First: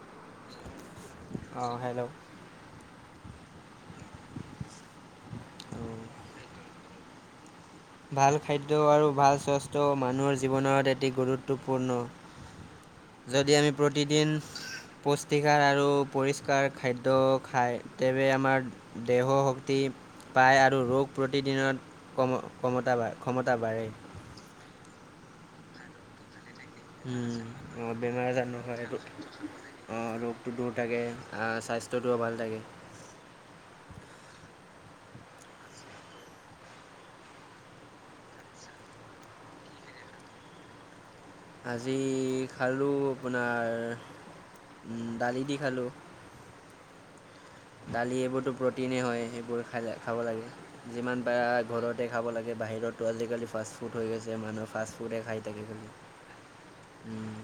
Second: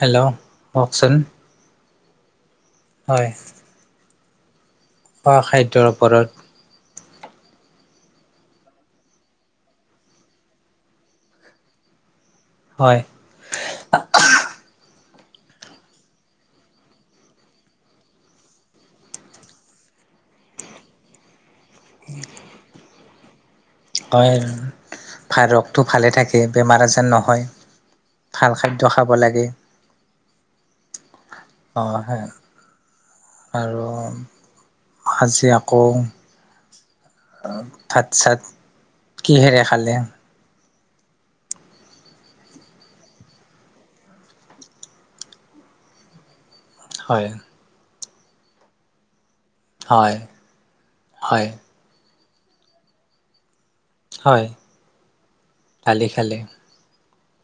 Hello কওঁকচোন। অঁ hello. হয়, অ, খাদ্যৰ ওপৰত। ভাল খাদ্য আৰু ভাল স্বাস্থ্য মানুহৰ জীৱনত এটি গুৰুত্বপূৰ্ণ। হয়, যদি আমি প্ৰতিদিন পুষ্টিকৰ আৰু পৰিষ্কাৰ খাদ্য খায় আমাৰ। দেহ শক্তি পায় আৰু ৰোগ প্ৰতিদিনত- কম ক্ষমতা বা ক্ষমতা বাঢ়েই। ভাল ফাইৰসটো ভালে থাকে। এ বেমাৰ আজাৰ নহয়, অঁ বেমাৰ আজাৰ ভাল নহয় খাদ্য এইটো। খাব লাগে। অঁ, ৰোগটো দূৰ থাকে। অ স্বাস্থ্যটোও হে ভাল থাকে আৰু আজি আকৌ ভাত চাত কিহেৰে খালে? আজি খালোঁ আপোনাৰ দালি দি খালোঁ। হয়। দালি এইবোৰতো প্ৰটিনেই হয়। সেইবোৰ খ হয় খাব লাগে যিমান পাৰে হয় ঘৰত। ততে খাব লাগে বাহিৰতো আজিকালি ফাষ্ট ফুড হৈ গৈছে মানুহে ফাষ্ট ফুডে খাই থাকে খালি। এইফালে উম,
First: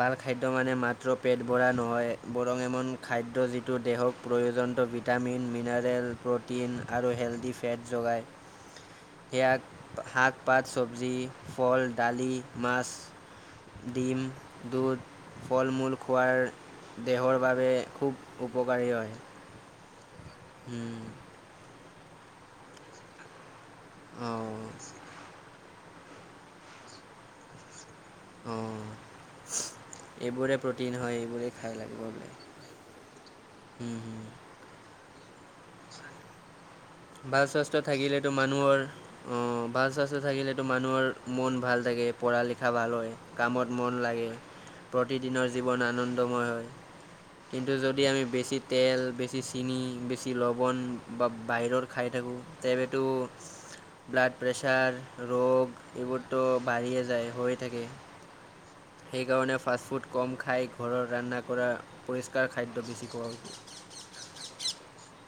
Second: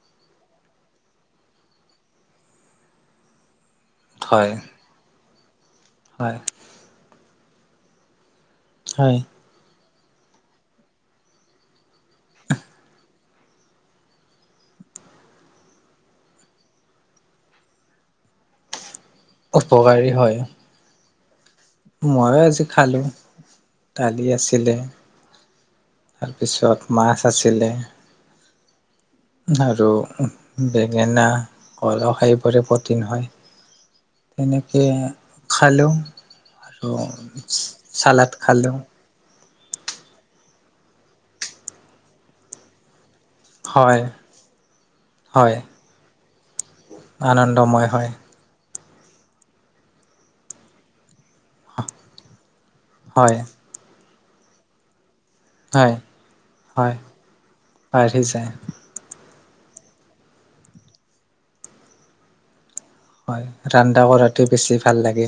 ভাল খাদ্য মানে মাত্ৰ পেট ভৰা নহয়, বৰং এন খাদ্য যিটো দেহক হয় প্ৰয়োজনন্ত ভিটামিন মিনাৰেল হয় প্ৰ'টিন আৰু হেলডী ফেট যোগায়। হয়। সেয়াক শাক- পাত, চবজি, ফল, দালি, মাছ দিম দুধ, ফল- মূল খোৱাৰ দেহৰ বাবে খুব উপকাৰী হয়। উপকাৰী হয়। উম। মইও আজি খালোঁ, কালি অঁ আছিলে। তাৰপিছত মাছ আছিলে। অঁ। আৰু এইবোৰে প্ৰ'টিন হয় বেঙেনা, এইবোৰে খাই লাগিব কলস বোলে এইবোৰে প্ৰটিন হয়। হুম হুম তেনেকৈ খালোঁ। আৰু ভাল স্বাস্থ্য থাকিলেতো চালাড খালোঁ মানুহৰ অঁ ভাল স্বাস্থ্য থাকিলেতো মানুহৰ মন ভাল থাকে, পঢ়া লিখা ভাল হয়। কামত মন হয় লাগে, প্ৰতিদিনৰ হয় জীৱন আনন্দময় হয়। কিন্তু আনন্দময় যদি হয় আমি বেছি তেল বেছি চিনি, বেছি লৱণ বা বাহিৰৰ খাই থাকোঁ তেৱে টো হয় ব্লাড প্ৰেছাৰ ৰোগ হয় এইবোৰতো হয় বাঢ়িয়ে যায় হৈ থাকে। [unintelligible] যায়। সেইকাৰণে ফাষ্টফুড কম খাই ঘৰত ৰান্ধা কৰা পৰিষ্কাৰ খাদ্য বেছি খোৱা উচিত হয়, ৰান্ধা কৰাটো বেছি ভাল লাগে।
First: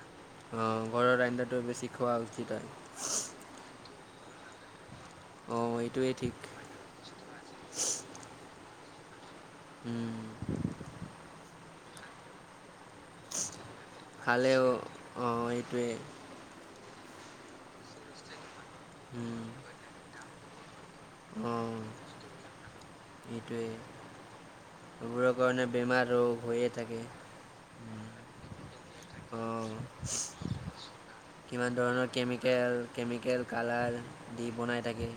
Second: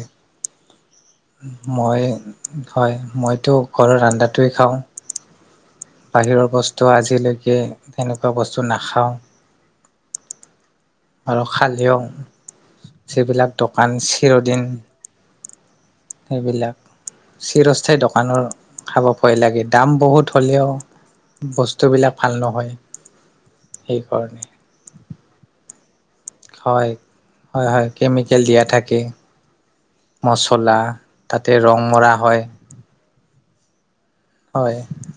অঁ ঘৰৰ আঞ্জাটো বেছি মই, খোৱা উচিত হয় মইতো ঘৰৰ ৰন্ধাটোৱেই খাওঁ, অঁ এইটোৱেই ঠিক বাহিৰৰ বস তো আজিলৈকে তেনেকুৱা বস্তু নাখাওঁ। উম। আৰু খালেং যিবিলাক দোকান চিৰদিন খালেও অঁ এইটোৱে। সেইবিলাক চিৰস্থায়ী দোকানৰ খাব ভয় লাগি দাম বহুত হ'লেও অঁ বস্তুবিলাক ভাল নহয় সেইকাৰণে। সেইবোৰৰ কাৰণে বেমাৰ ৰোগ হৈয়ে হয় থাকে। হয়, হয় কেমিকেল দিয়া থাকে। অঁ, মচলা তাতে ৰং কিমান ধৰণৰ মৰা হয় কেমিকেল কেমিকেল কালাৰ দি বনাই থাকে।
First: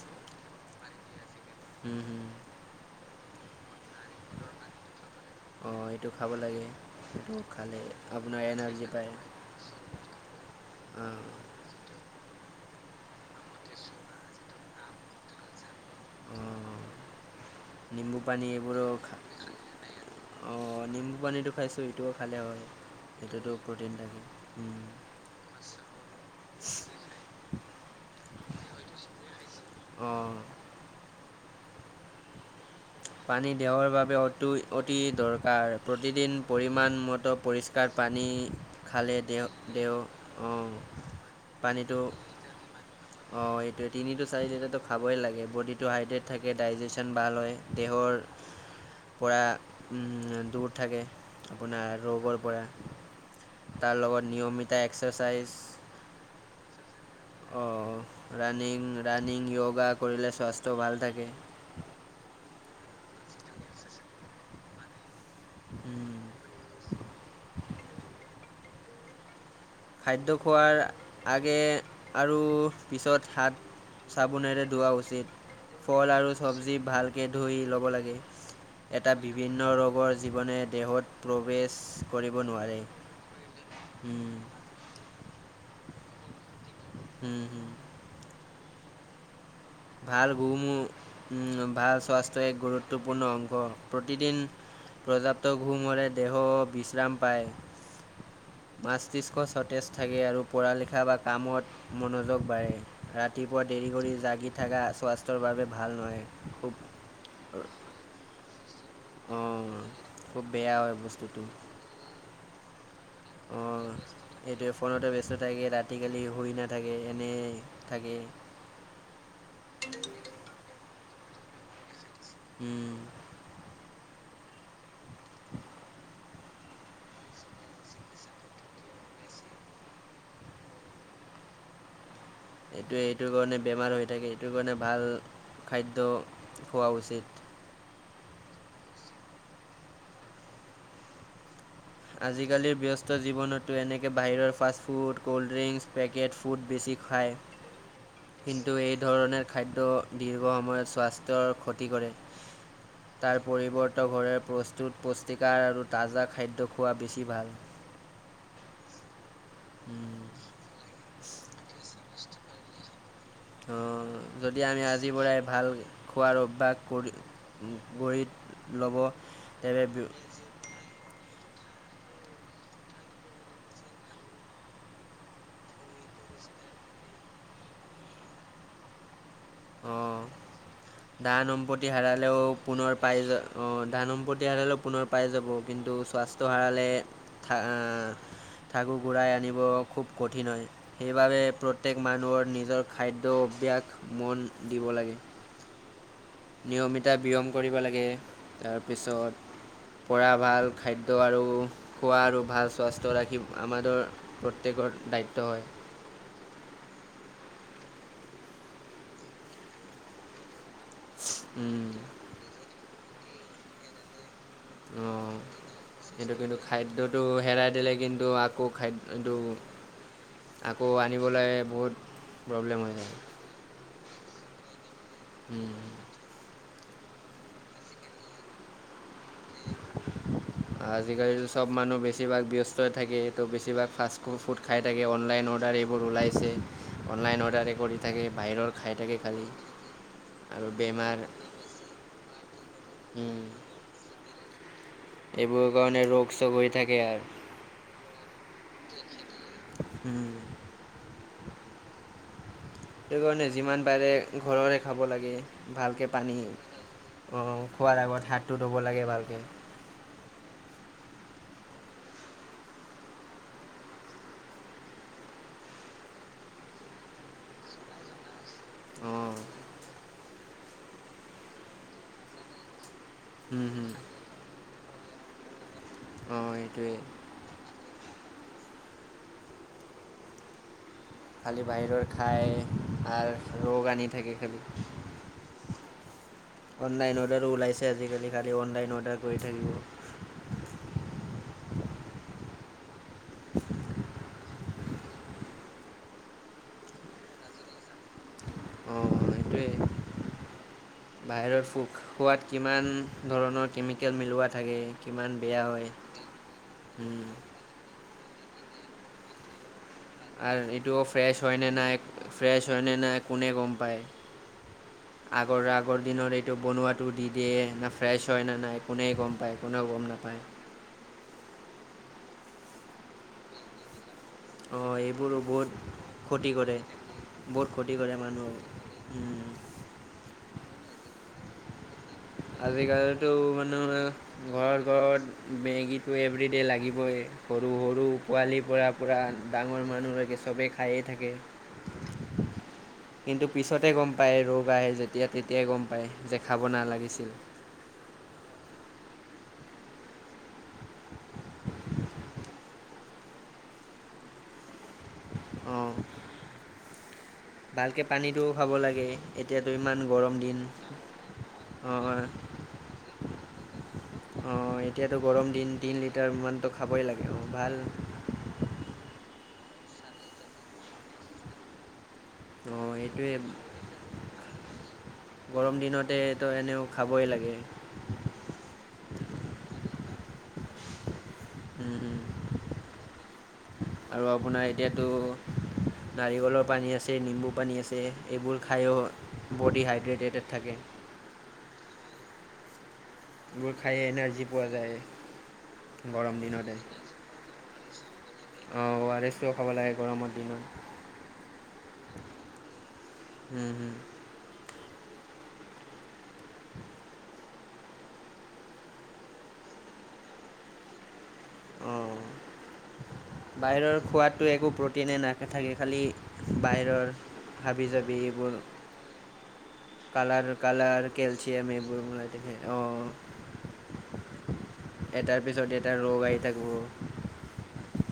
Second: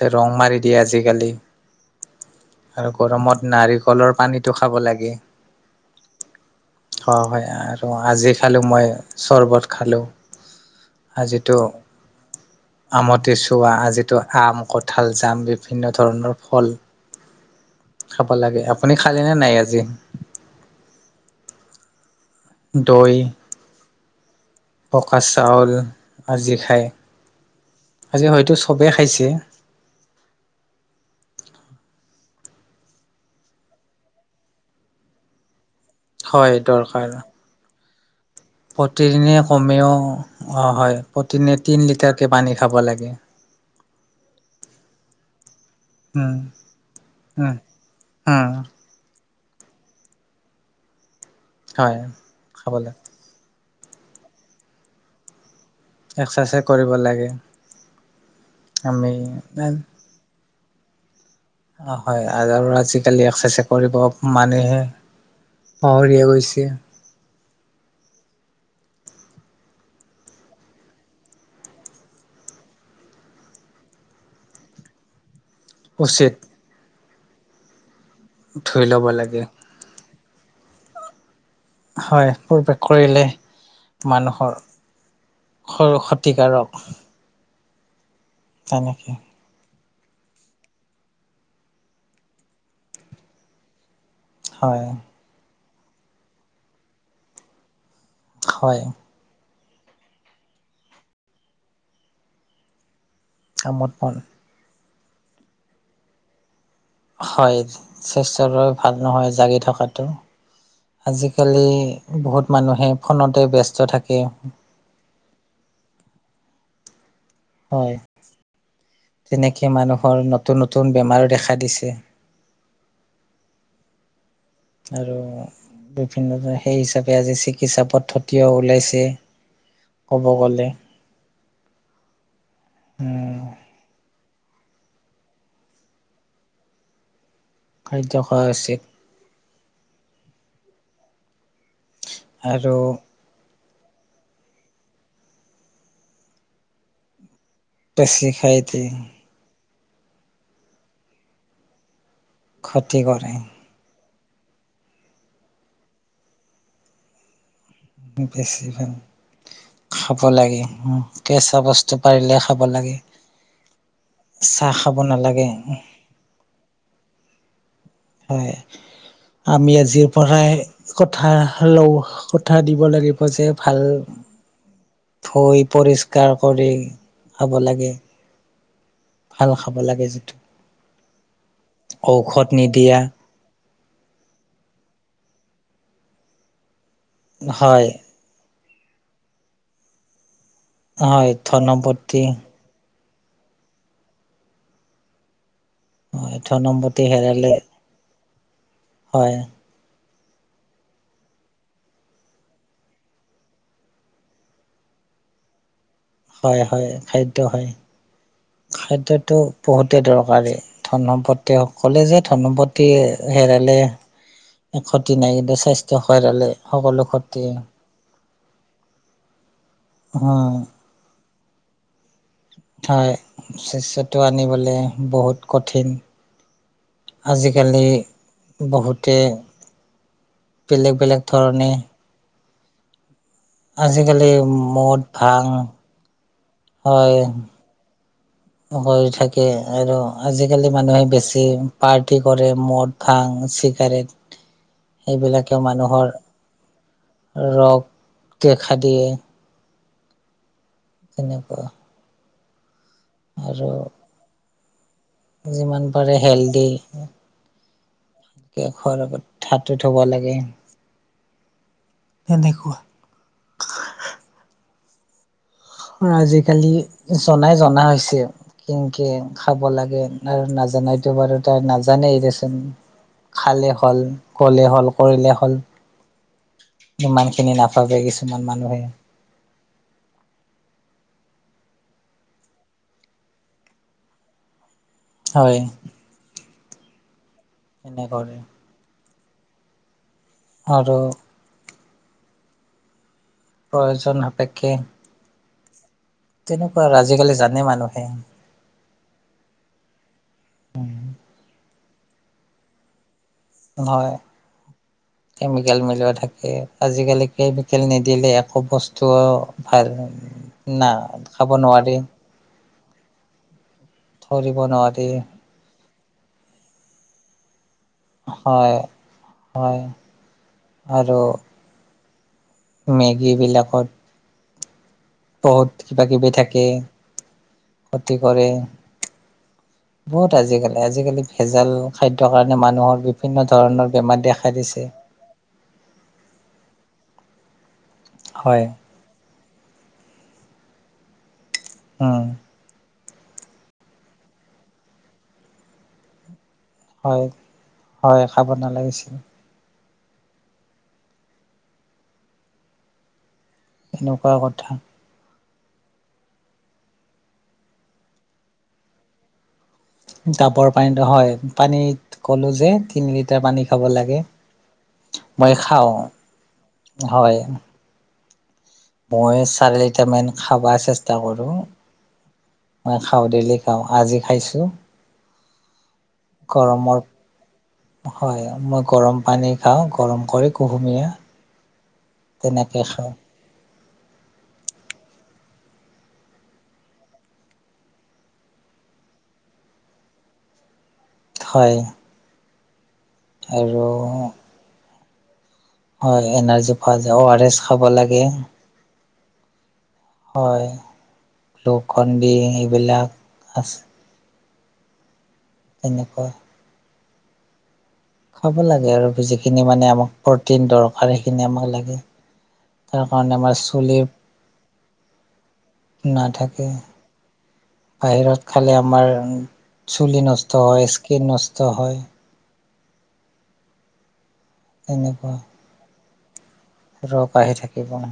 ত ৰং মাৰি দিয়ে আজিকালি। উম, হুম। আৰু গৰমত নাৰিকলৰ পানীটো খাব লাগে। অঁ এইটো খাব লাগে হয় এইটো হয় খালে আৰু আজি আপোনাৰ খালো এনাৰ্জি মই পায় চৰ্বত খালো। অঁ আজিটো আমটি চোৱা আজিতো আম, কঠাল, জাম বিভিন্ন ধৰণৰ ফল অঁ নিম্বু খাব পানী লাগে এইবোৰো আপুনি খা খালেনে নাই আজি অঁ নিম্বু পানীটো খাইছোঁ সেইটোও খালে হয়। দৈ, এইটোতো প্ৰ'টিন থাকে উম। পকা চাউল আজি খায়, আজি হয়তো চবেই খাইছে। অঁ। পানী দেহৰ বাবে অতোই অতি দৰকাৰ, প্ৰতিদিন হয় পৰিমাণ দৰকাৰ মত পৰিষ কাৰ পানী খালে প্ৰতিদিনে দেহ কমেও, দেহ অ অঁ হয় প্ৰতিদিনে তিনি পানীটো লিটাৰকে পানী খাব লাগে। অঁ এইটোৱে তিনি টো চাৰি লিটাৰটো খাবই লাগে বডিটো হাইড্ৰেট উম থাকে, ডাইজেচন ভাল উম হয় দেহৰ উম। পৰা দূৰ থাকে আপোনাৰ হয় ৰৌগৰ পৰা। খাব লাগে তাৰ লগত নিয়মিয়া এক্সাৰচাইজ। এক্সাৰচাইজ কৰিব লাগে। ৰাণিং আমি ৰাণিং ইয়োগা কৰিলে স্বাস্থ্য ভাল থাকে। অ হয় আৰু আৰু আজিকালি এক্সাৰচাইজ কৰিব মানেহে। উম, পাহৰিয়ে গৈছে। খাদ্য খোৱাৰ আগে আৰু পিছত হাত। চাবোনেৰে ধোৱা উচিত ফল উচিত আৰু চব্জি ভালকে ধুই ল'ব লাগে। ধুই ল'ব এটা লাগে বিভিন্ন ৰোগৰ জীৱনে দেহত প্ৰৱেশ। হয় কৰিব প্ৰৱেশ নোৱাৰে। কৰিলে মানুহৰ ক্ষতিকাৰক। উম। তেনেকে। ভাল গুমূ ভাল স্বাস্থ্যৰ এক গুৰুত্বপূৰ্ণ অংশ। প্ৰতিদিন হয় পৰ্যাপ্ত ঘুমৰে দেহ বিশ্ৰাম পায়। হয় মস্তিষ্ক সতেজ থাকে আৰু পঢ়ালিখা বা কামত মনোযোগ বাঢ়ে। ৰাতিপুৱা দেৰি কামত কৰি মন জাগি থাকা স্বাস্থ্যৰ বাবে ভাল নহয়। খুব হয় স্বাস্থ্যৰ ভাল নহয় জাগি অঁ থকাটো। খুব বেয়া হয় বস্তুটো আজিকালি বহুত মানুহে ফোনতে ব্যস্ত থাকে। ফোনেতো ব্যস্ত থাকে ৰাতি কালি শুই নাথাকে এনেই। হয় থাকে তেনেকে মানুহৰ নতুন নতুন বেমাৰো দেখা দিছে। উম। আৰু বিভিন্ন সেই হিচাপে আজি চিকিৎসা পদ্ধতিও ওলাইছে। ক'ব গ'লে। [unintelligible] এইটোৱে এইটো উম, কাৰণে বেমাৰ হৈ থাকে এইটো কাৰণে ভাল খাদ্য খোৱা উচিত। খাদ্য খোৱা উচিত। আৰু আজিকালিৰ ব্যস্ত। যষ্ট জীৱনতো এনেকৈ বাহিৰৰ fast food cold drinks packet food বেছি খায়। বেছি খাই কিন্তু এই ধৰণৰ খাদ্য দীৰ্ঘসময়ত স্বাস্থ্যৰ ক্ষতি কৰে। ক্ষতি কৰে তাৰ পৰিৱৰ্ত কৰে প্ৰ। টোত পুষ্টিকাৰ আৰু তাজা খাদ্য খোৱা বেছি ভাল। বেছি ভাগ। খাব লাগে কেঁচা বস্তু পাৰিলে খাব লাগে। যদি চাহ খাব আজিৰ নালাগে পৰাই খোৱাৰ অভ্যাস কৰি। গঢ়ি হয়। ল'ব, আমি আজিৰ তেন্তে পৰাই - কথা লওঁ কথা দিব লাগিব যে ভাল। ধুই পৰিষ্কাৰ কৰি খাব লাগে। ভাল খাব লাগে অ', যিটো ধান সম্পত্তি হেৰালেও ঔষধ পুনৰ নিদিয়া পাই যা অ', ধান সম্পত্তি হাৰালেও পুনৰ পাই যাব, কিন্তু স্বাস্থ্য হাৰালে ঠা, হয় ঠাকুৰ গুৰাই আনিব খুব কঠিন হয়। হয় সেইবাবে প্ৰত্যেক ধনপতি মানুহৰ নিজৰ খাদ্য অভ্যাস মন দিব লাগে। হয় ধনপতি নিয়মিতা ব্যায়াম হেৰালে কৰিব লাগে হয় তাৰপিছত পৰা ভাল খাদ্য আৰু খোৱা আৰু ভাল স্বাস্থ্য ৰাখি আমাৰ প্ৰত্যেকৰ দায়িত্ব হয়। হয়- হয় খাদ্য হয়, খাদ্যটো বহুতেই দৰকাৰী। ধনপতি উম, অকলে যে, ধনপতি হেৰালে- ক্ষতি নাই। অঁ কিন্তু স্বাস্থ্য ক্ষয় এইটো হ'লে কিন্তু সকলো খাদ্যটো ক্ষতি। হেৰাই দিলে কিন্তু আকৌ খাদ্যটো অহ। আকৌ আনিবলে বহুত। প্ৰব্লেম হৈ যায় হয় স্বাস্থ্যটো আনিবলৈ বহুত কঠিন। আজিকালি বহুতে- বেলেগ বেলেগ আজিকালিটো চব ধৰণে মানুহ বেছিভাগ ব্যস্তয়ে থাকে। তো বেছিভাগ ফাষ্ট আজিকালি ফুড খাই মদ থাকে ভাং অনলাইন অৰ্ডাৰ এইবোৰ ওলাইছে। অনলাইন অৰ্ডাৰে কৰি- থাকে বাহিৰত। হয় থাকে আৰু আজিকালি মানুহে বেমাৰ বেছি। পাৰ্টি কৰে মদ ভাং চিগাৰেট। এইবিলাকেও এইবোৰৰ কাৰণে মানুহৰ ৰোগ চোগ হৈ থাকে আৰু ৰগ দেখাই দিয়ে। উম। তেনেকুৱা সেইটো কাৰণে আৰু যিমান পাৰে ঘৰৰে খাব লাগে। কে যিমান ভালকে পাৰে পানী হেল্ডি অ খোৱাৰ আগত হাতটো ধুব লাগে ভালকে। টো থব লাগে। তেনেকুৱা। আজিকালি জনাই জনা হৈছে কেনকে অঁ খাব লাগে। আৰু নাজানাইতো বাৰু তাৰ নাজানেই দেচোন খালেই হ'ল ক'লে হ'ল। কৰিলে হ'ল। অঁ সেইটোৱে ইমানখিনি নাভাবে কিছুমান মানুহে। খালি বাহিৰৰ খাই, আৰু ৰোগ আনি থাকে খালি। হয়। অনলাইন অৰ্ডাৰো ওলাইছে এনে আজিকালি কৰে খালি অনলাইন অৰ্ডাৰ কৰি থাকিব। আৰু। প্ৰয়োজন সাপেক্ষে তেনেকুৱা আৰু আজিকালি জানে মানুহে। অ সেইটোৱে, বাহিৰৰ ফোক খোৱাত কিমান ধৰণৰ নহয় কেমিকেল মিলোৱা থাকে, কিমান বেয়া হয়। হৈ থাকে। আজিকালি কেমিকেল নিদিলে একো বস্তুও ভাল [unintelligible] আৰু না এইটোও ফ্ৰেছ খাব হয় নে নোৱাৰি নাই, ফ্ৰেছ হয় নে নাই, কোনে গম পায়। ধৰিব নোৱাৰি। আগৰ আগৰ দিনত এইটো বনোৱাটো দি দিয়ে না- ফ্ৰেছ হয় নে নাই কোনে গম পায় হয় কোনেও গম নাপায়। আৰু মেগীবিলাকত অঁ এইবোৰো- বহুত কিবা কিবি ক্ষতি থাকেই, কৰে বহুত ক্ষতি খতি কৰে। মানুহক বহুত আজিকালি, আজিকালি ভেজাল। খাদ্যৰ কাৰণে মানুহৰ আজিকালিতো বিভিন্ন ধৰণৰ মানুহে বেমাৰ দেখা ঘৰত দিছে। ঘৰত মেগীটো এভৰি ডে' লাগিবই সৰু সৰু হয় পোৱালিৰ পৰা। পূৰা ডাঙৰ মানুহ লৈকে চবেই খায়ে থাকে। অ। কিন্তু পিছতে গম পায় ৰোগ আহে যেতিয়া, তেতিয়াই গম পায় যে খাব হয় নালাগিছিল। হয় খাব নালাগিছিল। এনেকুৱা কথা। অঁ। ভালকে পানীটোও খাব লাগে এতিয়াতো ইমান গৰম দিন ডাবৰ পানীত হয়, অঁ পানীত ক'লো যে তিন লিটাৰ পানী খাব লাগে। অ', এতিয়াতো গৰম মই দিন খাওঁ তিনি লিটাৰমানতটো খাবই লাগে হয় অ', ভাল মই চাৰি লিটামান খাবা চেষ্টা কৰোঁ। অঁ মই খাওঁ এইটোৱে ডেইলি খাও আজি খাইছোঁ। গৰম দিনতে এতো এনেও খাবই লাগে। হয়, মই গৰম পানী খাওঁ গৰম কৰি কুহুমীয়া। উম, তেনেকে খাওঁ আৰু আপোনাৰ এতিয়াতো নাৰিকলৰ পানী আছে, নিম্বু পানী আছে, এইবোৰ খায়ো বডি হাইড্ৰেটেটেড থাকে। হয়। বোৰ আৰু খায়ে এনাৰ্জি পোৱা যায়। হয়, গৰম দিনতে এনাৰ্জি পোৱা যায় অ', আৰ এছ খাব লাগে। অ', ও আৰ এছ টো খাব লাগে গৰমৰ হয় দিনত। [unintelligible] এইবিলাক আছ তেনেকুৱা খাব লাগে আৰু, যিখিনি মানে আমাক প্ৰটিন দৰকাৰ সেইখিনি আমাক লাগে। অঁ তাৰকাৰণে আমাৰ চুলি বাহিৰৰ খোৱাতটো একো প্ৰটিনে নাথাকে খালি নাথাকে বাহিৰৰ হাবি জাবি এইবোৰ মাৰ কালাৰ কালাৰ কেলচিয়াম হয় এইবোৰ মানে অ', তেনেকুৱা এটাৰ পিছত এটা ৰোগ আহ়ি থাকিব। ৰোগ আহি থাকে ন?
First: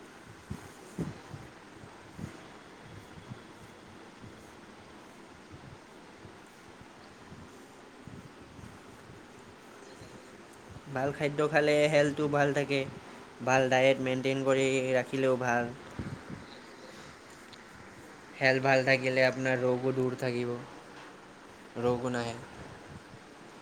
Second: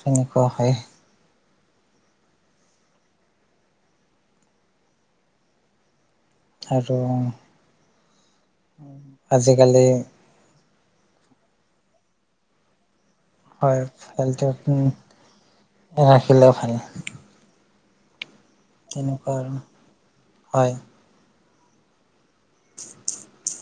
তেনেকুৱা হয়ে। আৰু আজি কালি ভাল খাদ্য খালে হেল্থটো ভাল থাকে। ভাল হয় ডায়েট মেইনটেইন কৰি ৰাখিলেও ভাল। অ', ৰাখিলে ভাল। হেল্থ ভাল থাকিলে তেনেকুৱা আৰু আপোনাৰ ৰোগো দূৰ থাকিব, হয়। ৰোগো নাহে। [inaudible]